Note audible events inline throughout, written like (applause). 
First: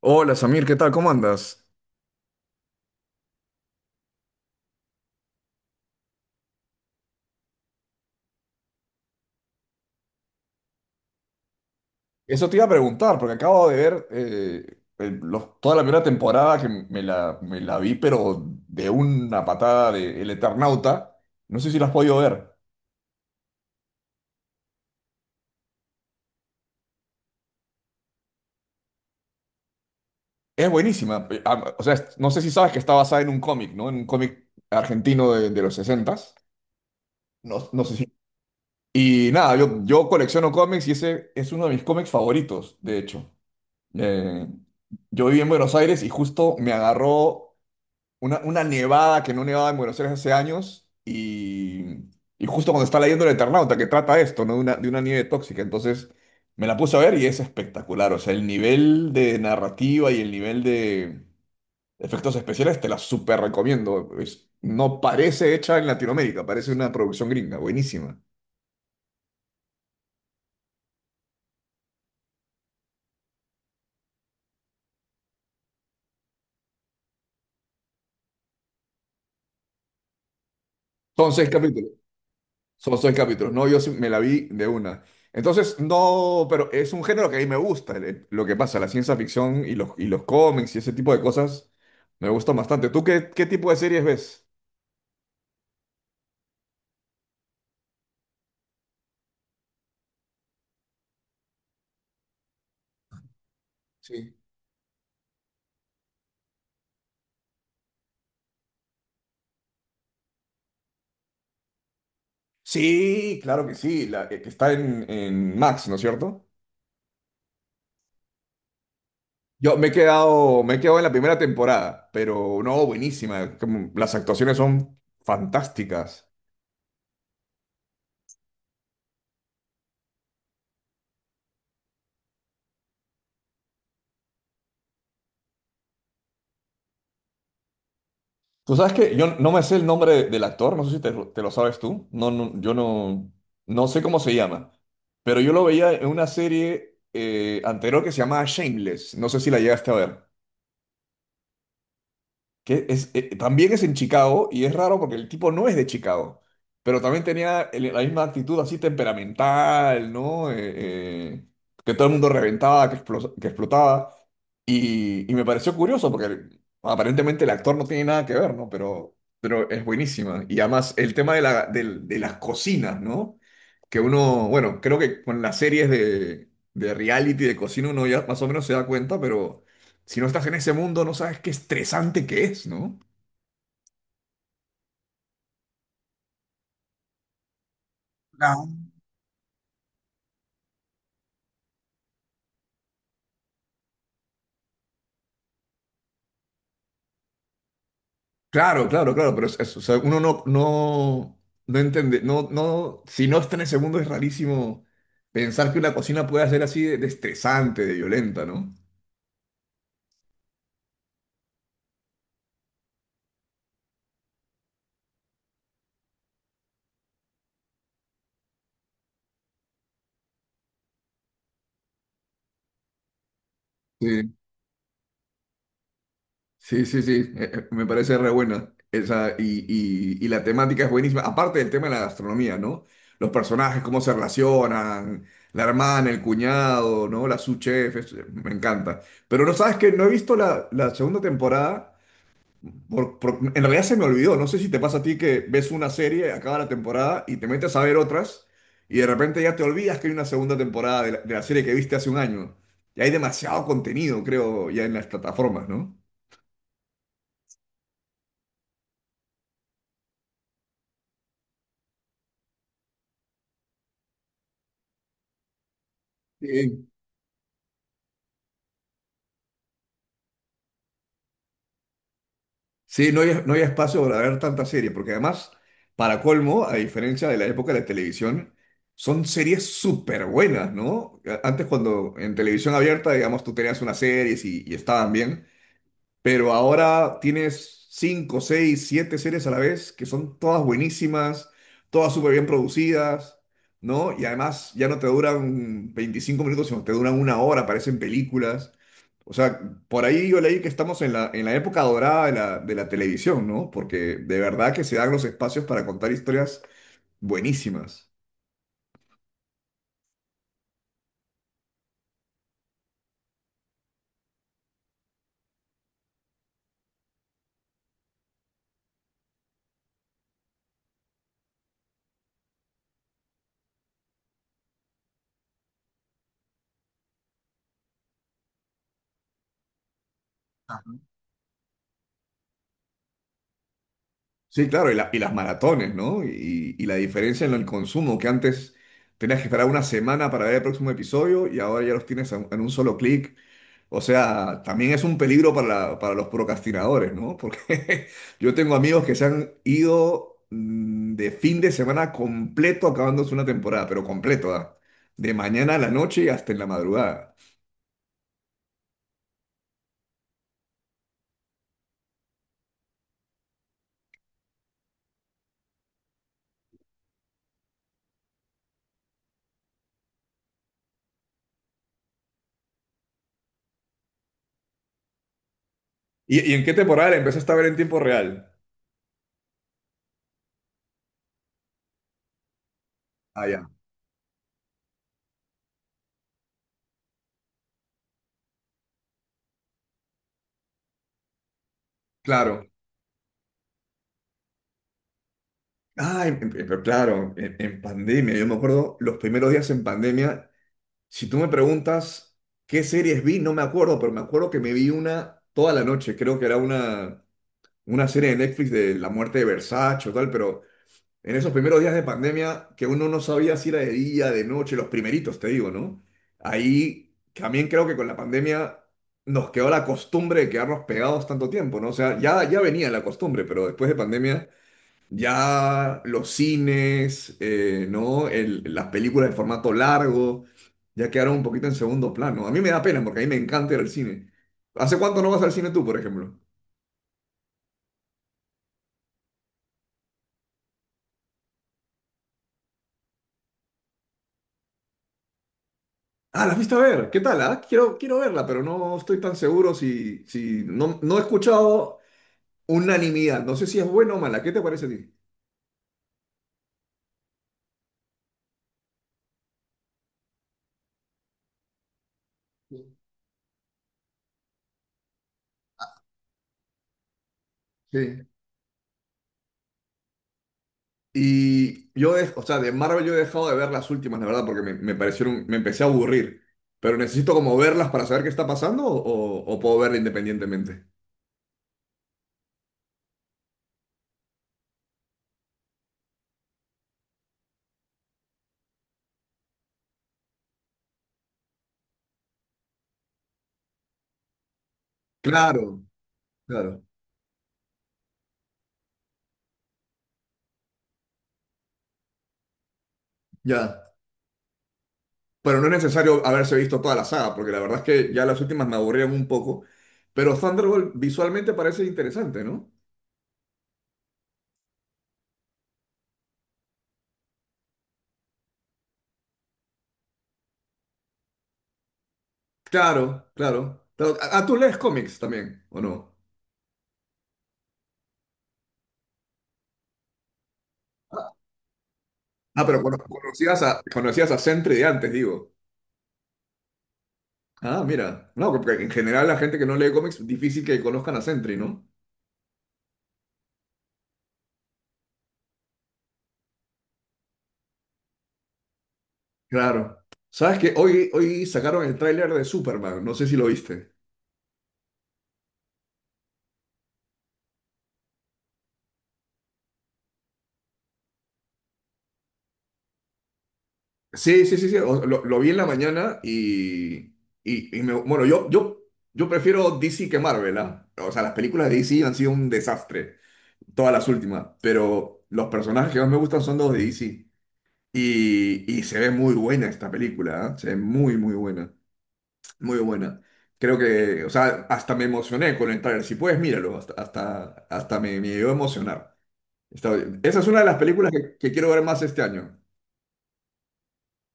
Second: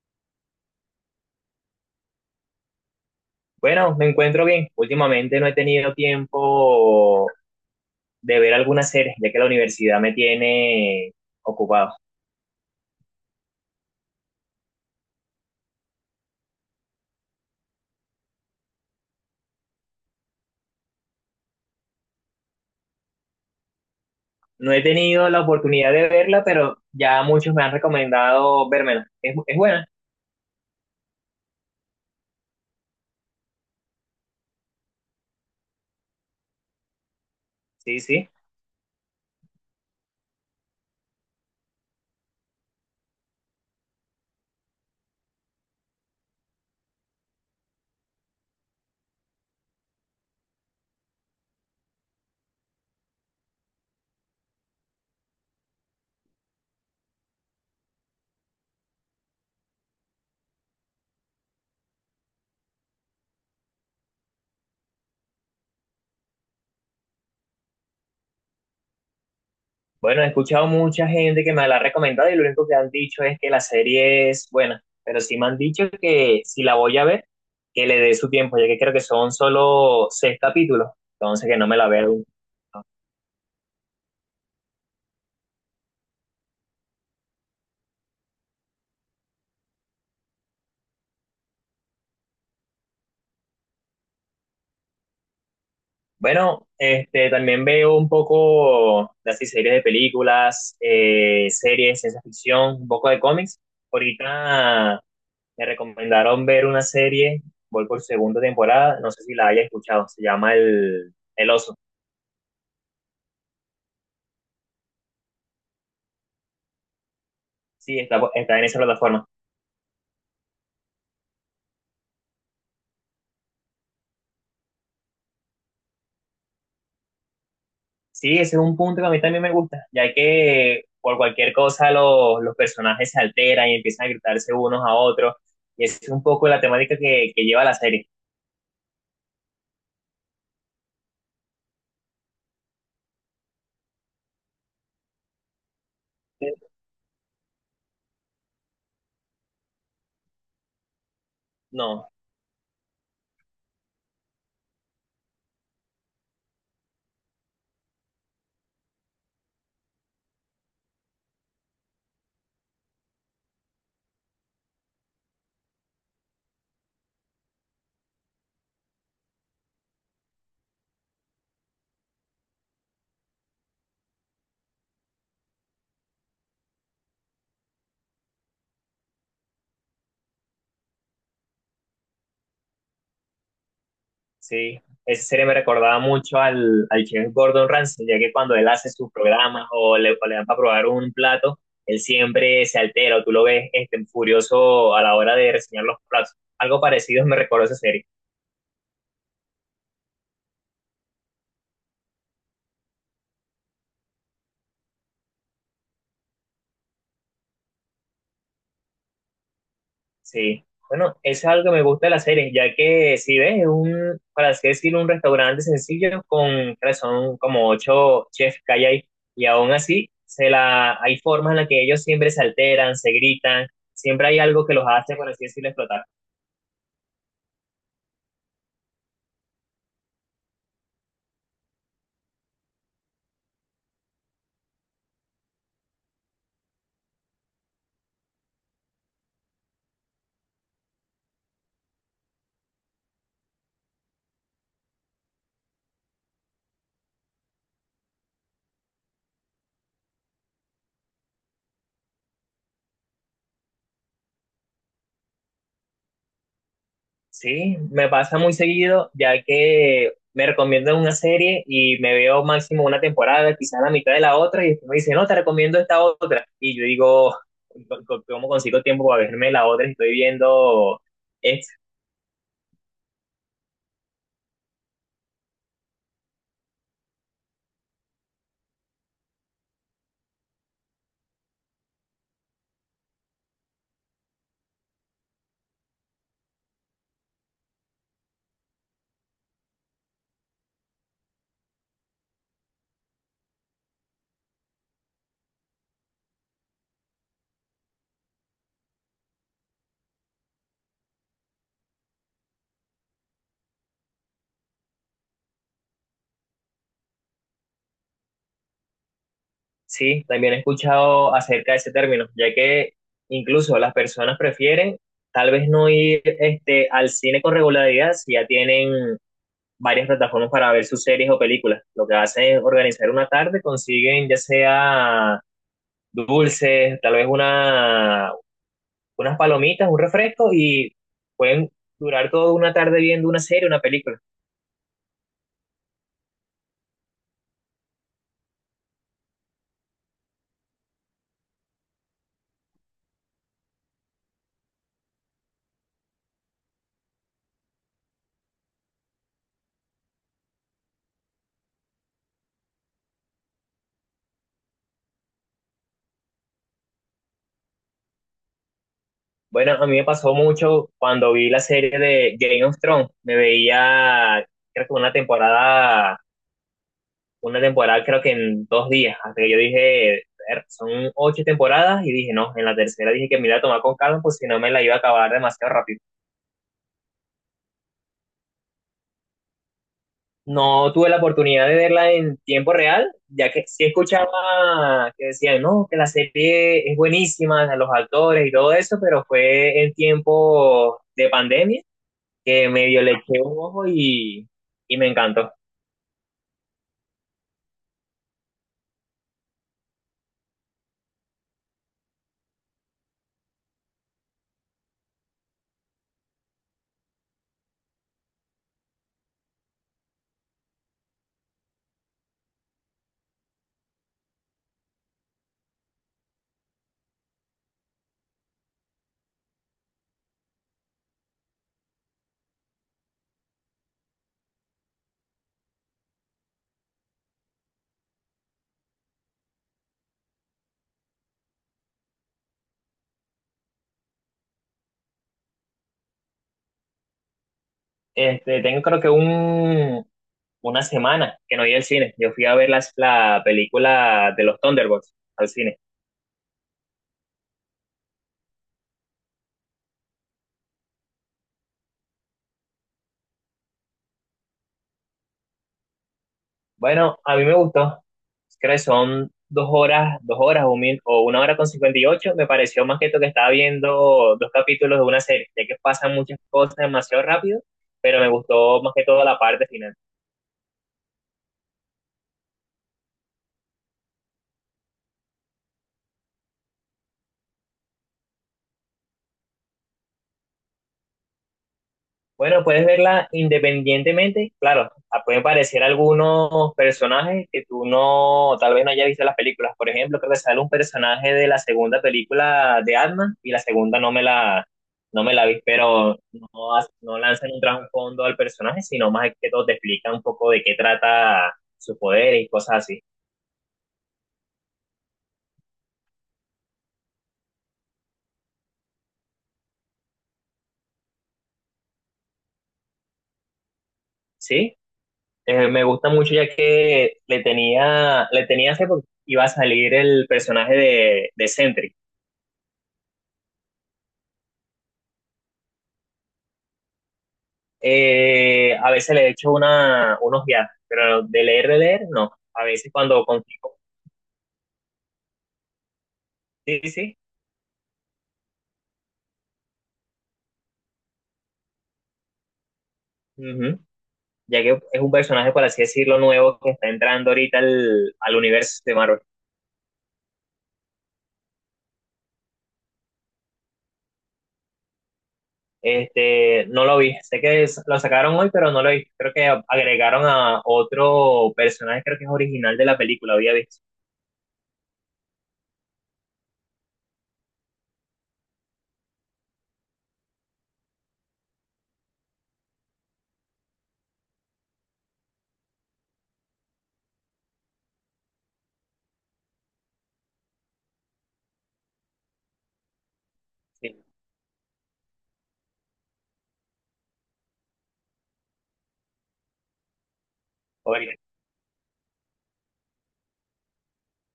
Hola Samir, ¿qué tal? ¿Cómo andas? Bueno, me encuentro bien. Últimamente no he tenido tiempo de ver algunas series, ya que la universidad me tiene ocupado. Eso te iba a preguntar, porque acabo de ver toda la primera temporada que me la vi, pero de una patada de El Eternauta. No sé si la has podido ver. No he tenido la oportunidad de verla, pero ya muchos me han recomendado vérmela. Es buena, Es buenísima. O sea, no sé si sabes que está basada en un cómic, ¿no? En un cómic argentino de los sesentas. No, no sé sí, si. sí. Y nada, yo colecciono cómics y ese es uno de mis cómics favoritos, de hecho. Eh, yo viví en Buenos Aires y justo me agarró una nevada que no nevaba en Buenos Aires hace años y justo cuando está leyendo El Eternauta, que trata esto, ¿no? De de una nieve tóxica. Entonces me la puse a ver y es espectacular. O sea, el nivel de narrativa y el nivel de efectos especiales, te la súper recomiendo. No parece hecha en Latinoamérica, parece una producción gringa, buenísima. Bueno, he escuchado mucha gente que me la ha recomendado y lo único que han dicho es que la serie es buena, pero sí me han dicho que si la voy a ver, que le dé su tiempo, ya que creo que son solo 6 capítulos, Son seis entonces que no me la capítulos. vea Son seis capítulos. No, yo sí me la vi de una. Entonces, no, pero es un género que a mí me gusta. Lo que pasa, la ciencia ficción y los cómics y ese tipo de cosas me gustan bastante. ¿Tú qué, qué tipo de series ves? Bueno, este, también veo un poco de así series de películas, series, ciencia ficción, un poco de cómics. Sí. Ahorita me recomendaron ver una serie, voy por segunda temporada, no sé si la haya escuchado, se llama el Oso. Sí, claro que sí, la que está en Max, ¿no es cierto? Sí, está en esa plataforma. Yo me he quedado en la primera temporada, pero no, buenísima. Las actuaciones son fantásticas. Sí, ese es un punto que a mí también me gusta, ya que por cualquier cosa los personajes se alteran y empiezan a gritarse unos a otros, y esa es un poco la temática que lleva la serie. Tú sabes que yo no me sé el nombre del actor, no sé si te, lo te lo sabes tú. No, no, yo no, no sé cómo se llama. Pero yo lo veía en una serie anterior que se llamaba Shameless. No sé si la llegaste a ver, No, que es, también es en Chicago y es raro porque el tipo no es de Chicago, pero también tenía la misma actitud así temperamental, ¿no? Eh, que todo el mundo reventaba, que explotaba. Y me pareció curioso porque aparentemente el actor no tiene nada que ver, ¿no? Pero es buenísima. Y además el tema de las cocinas, ¿no? Que uno, bueno, creo que con las series de reality, de cocina, uno ya más o menos se da cuenta, pero si no estás en ese mundo, no sabes qué estresante que es, ¿no? sí, esa serie me recordaba mucho al chef Gordon Ramsay, ya que cuando Claro. él hace sus programas o le dan para probar un plato, él siempre se altera o tú lo ves este, furioso a la hora de reseñar los platos. Algo parecido me recordó esa serie. Claro, claro, claro, pero o sea, uno no, no, no entiende, no, no, si no está en ese mundo es rarísimo pensar que una cocina pueda ser así de estresante, de violenta, ¿no? Sí, bueno, eso es algo que me gusta de la serie, ya que si ves, es un, para así decirlo, un restaurante sencillo con, creo que son como 8 chefs que hay ahí, y aún así se la, hay formas en las que ellos siempre se alteran, se gritan, siempre Sí. hay algo que los hace, por así decirlo, explotar. Sí, sí, sí, me parece re buena esa, y la temática es buenísima, aparte del tema de la gastronomía, ¿no? Los personajes, cómo se relacionan, la hermana, el cuñado, ¿no? La sous chef, me encanta. Pero no sabes que no he visto la segunda temporada, en realidad se me olvidó, no sé si te pasa a ti que ves una serie, acaba la temporada y te metes a ver otras y de repente ya te olvidas que hay una segunda temporada de de la serie que viste hace un año. Y hay demasiado contenido, creo, ya en las plataformas, ¿no? Sí, me pasa muy seguido, ya que me recomiendan una serie y me veo máximo una temporada, quizás la mitad de la otra, y después me dicen, no, te recomiendo esta otra. Y yo Sí. digo, "Co- ¿cómo consigo tiempo para verme la otra si estoy viendo esta? Sí, no hay espacio para ver tantas series, porque además, para colmo, a diferencia de la época de la televisión, son series súper buenas, ¿no? Antes cuando en televisión abierta, digamos, tú tenías unas series y estaban bien, pero ahora tienes cinco, seis, siete series a la vez que son todas buenísimas, todas súper bien producidas, ¿no? Y además ya no te duran 25 minutos, sino te duran una hora, parecen películas. O sea, por ahí yo leí que estamos en en la época dorada de de la televisión, ¿no? Porque de verdad que se dan los espacios para contar historias buenísimas. Sí, también he escuchado acerca de ese término, ya que incluso las personas prefieren tal vez no ir este, al cine con regularidad si ya tienen varias plataformas para ver sus series o películas. Lo que hacen es organizar una tarde, consiguen ya sea dulces, tal vez una, unas palomitas, un refresco y pueden durar toda una tarde viendo una serie, una película. Sí, claro, y, y las maratones, ¿no? Y la diferencia en el consumo, que antes tenías que esperar una semana para ver el próximo episodio y ahora ya los tienes en un solo clic. O sea, también es un peligro para, para los procrastinadores, ¿no? Porque (laughs) yo tengo amigos que se han ido de fin de semana completo acabándose una temporada, pero completo, ¿ah? De mañana a la noche y hasta en la madrugada. Bueno, a mí me pasó mucho cuando vi la serie de Game of Thrones. Me veía, creo que una temporada creo que en 2 días. Hasta que yo dije, "Ver, son 8 temporadas y dije, no, en la tercera dije que me iba a tomar con calma, pues si no me la iba a acabar demasiado rápido. Y en qué temporada la empezaste a ver en tiempo real? No tuve la oportunidad de verla en tiempo real, Ah, ya que ya, sí escuchaba que decían, no, que la serie es buenísima, a los actores y todo eso, pero fue en tiempo de pandemia que claro. medio le eché un ojo y me encantó. Ah, pero claro, en pandemia, yo me acuerdo los primeros días en pandemia, si tú me preguntas qué series vi, no me acuerdo, pero me acuerdo que me vi una toda la noche, creo que era una serie de Netflix de la muerte de Versace o tal, pero en esos primeros días de pandemia, que uno no sabía si era de día, de noche, los primeritos, te digo, ¿no? Ahí también creo que con la pandemia nos quedó la costumbre de quedarnos pegados tanto tiempo, ¿no? O sea, ya, ya venía la costumbre, pero después de pandemia ya los cines, ¿no? Las películas de formato largo ya quedaron un poquito en segundo plano. A mí me da pena porque a mí me encanta ir al cine. ¿Hace cuánto no vas al cine tú, por ejemplo? Este, tengo creo que un, una semana que no iba al cine. Yo fui a ver la película de los Thunderbolts al cine. Ah, la fuiste a ver. ¿Qué tal? ¿Ah? Quiero, quiero verla, pero no estoy tan seguro si, si no, no he escuchado unanimidad. No sé si es buena o mala. ¿Qué te parece a ti? Bueno, a mí me gustó. Creo que son dos horas o, o 1 hora con 58. Me pareció Sí. más que todo que estaba viendo dos capítulos de una serie, ya que pasan muchas cosas demasiado rápido, pero Sí. me gustó más que todo la parte final. Y yo, o sea, de Marvel yo he dejado de ver las últimas, la verdad, porque me parecieron, me empecé a aburrir. Pero necesito como verlas para saber qué está pasando o puedo verla independientemente. Bueno, puedes verla independientemente. Claro, ah, pueden aparecer algunos personajes que tú no, tal vez no hayas visto en las películas. Por ejemplo, creo que sale un personaje de la segunda película de Ant-Man y la segunda no me la vi, Claro, pero no, claro, no lanzan un trasfondo al personaje, sino más que todo te explican un poco de qué trata su poder y cosas así. ya. Pero no es necesario haberse visto toda la saga, porque la verdad es que ya las últimas me aburrieron un poco. Pero Thunderbolt visualmente parece interesante, ¿no? Sí, me gusta mucho ya que le tenía hace poco, iba a salir el personaje de Sentry. Claro, claro, claro. Ah, ah, tú lees cómics también, ¿o no? A veces le echo una, unos viajes, pero de leer, no. Ah, A pero veces cuando conocías consigo. a, conocías a Sentry de antes, digo. Sí, sí, sí, Ah, mira. No, porque en general la gente que no lee cómics, difícil que conozcan a Sentry, ¿no? ujú. Ya que es un personaje, por así decirlo, nuevo que está entrando ahorita al universo de Marvel. Claro. ¿Sabes que hoy, hoy sacaron el tráiler de Superman? No sé si lo viste. Este, no lo vi. Sé que lo sacaron hoy, pero no lo vi. Creo que agregaron a otro personaje, creo que es original de la película, había visto. Sí, sí, sí, sí. Lo vi en la mañana y bueno, yo prefiero DC que Marvel, ¿ah? O sea, las películas de DC han sido un desastre, todas las últimas, pero los personajes que más me gustan son los de DC. Y se ve muy buena esta película, ¿ah? Se ve muy, muy buena. Muy buena. Creo que, o sea, hasta me emocioné con el tráiler. Si puedes, míralo. Hasta, hasta, hasta me, me llegó a emocionar. Está bien, esa es una de las películas Sí, que quiero ver más este año.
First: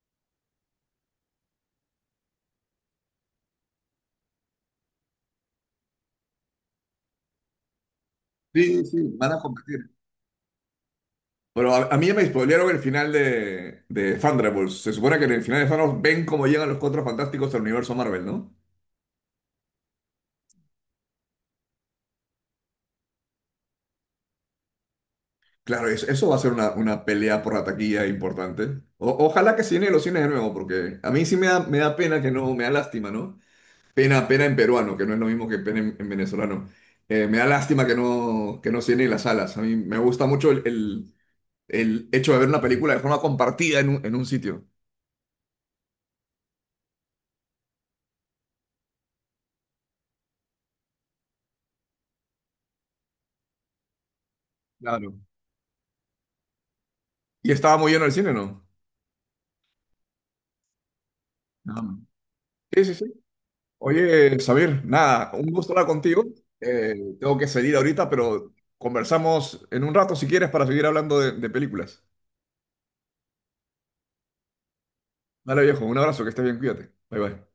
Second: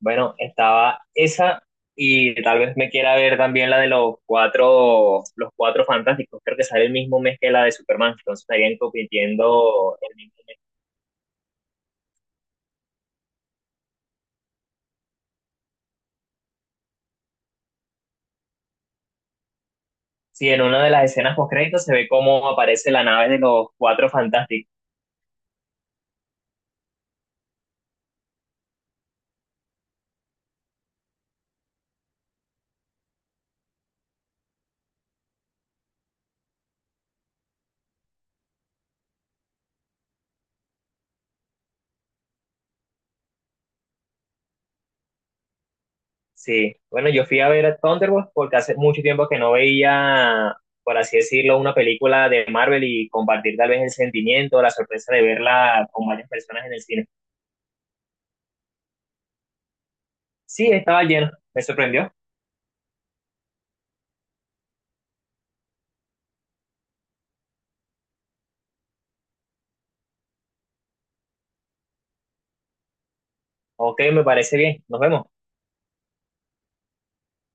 bueno, estaba esa y tal vez me quiera ver también la de los cuatro fantásticos. Creo que sale el mismo mes que la de Superman, entonces estarían Sí, sí, van a competir. compitiendo el mismo. Pero a mí ya me spoilearon el final de Thunderbolts. Se supone que en el final de Thanos ven cómo llegan los Cuatro Fantásticos al universo Marvel, ¿no? Sí, en una de las escenas post créditos se ve cómo aparece la nave de los cuatro fantásticos. Claro, eso va a ser una pelea por la taquilla importante. Ojalá que se llene los cines de nuevo, porque a mí sí me da pena que no, me da lástima, ¿no? Pena, pena en peruano, que no es lo mismo que pena en venezolano. Me da lástima que no se las salas. A mí me gusta mucho el hecho de ver una película de forma compartida en un sitio. Sí, bueno, yo fui a ver a Thunderbolts porque hace mucho tiempo que no veía, por así decirlo, una película de Marvel y compartir tal vez el sentimiento, la Claro. sorpresa de verla con varias personas en el cine. Y estaba muy lleno el cine, ¿no? Sí, estaba lleno, me No. sorprendió. Sí, sí, sí. Oye, Xavier, nada, un gusto hablar contigo. Eh, tengo que salir ahorita, pero conversamos en un rato si quieres para seguir hablando de películas. Ok, me parece bien, nos vemos. Dale, viejo, un abrazo, que estés bien, cuídate. Bye, bye.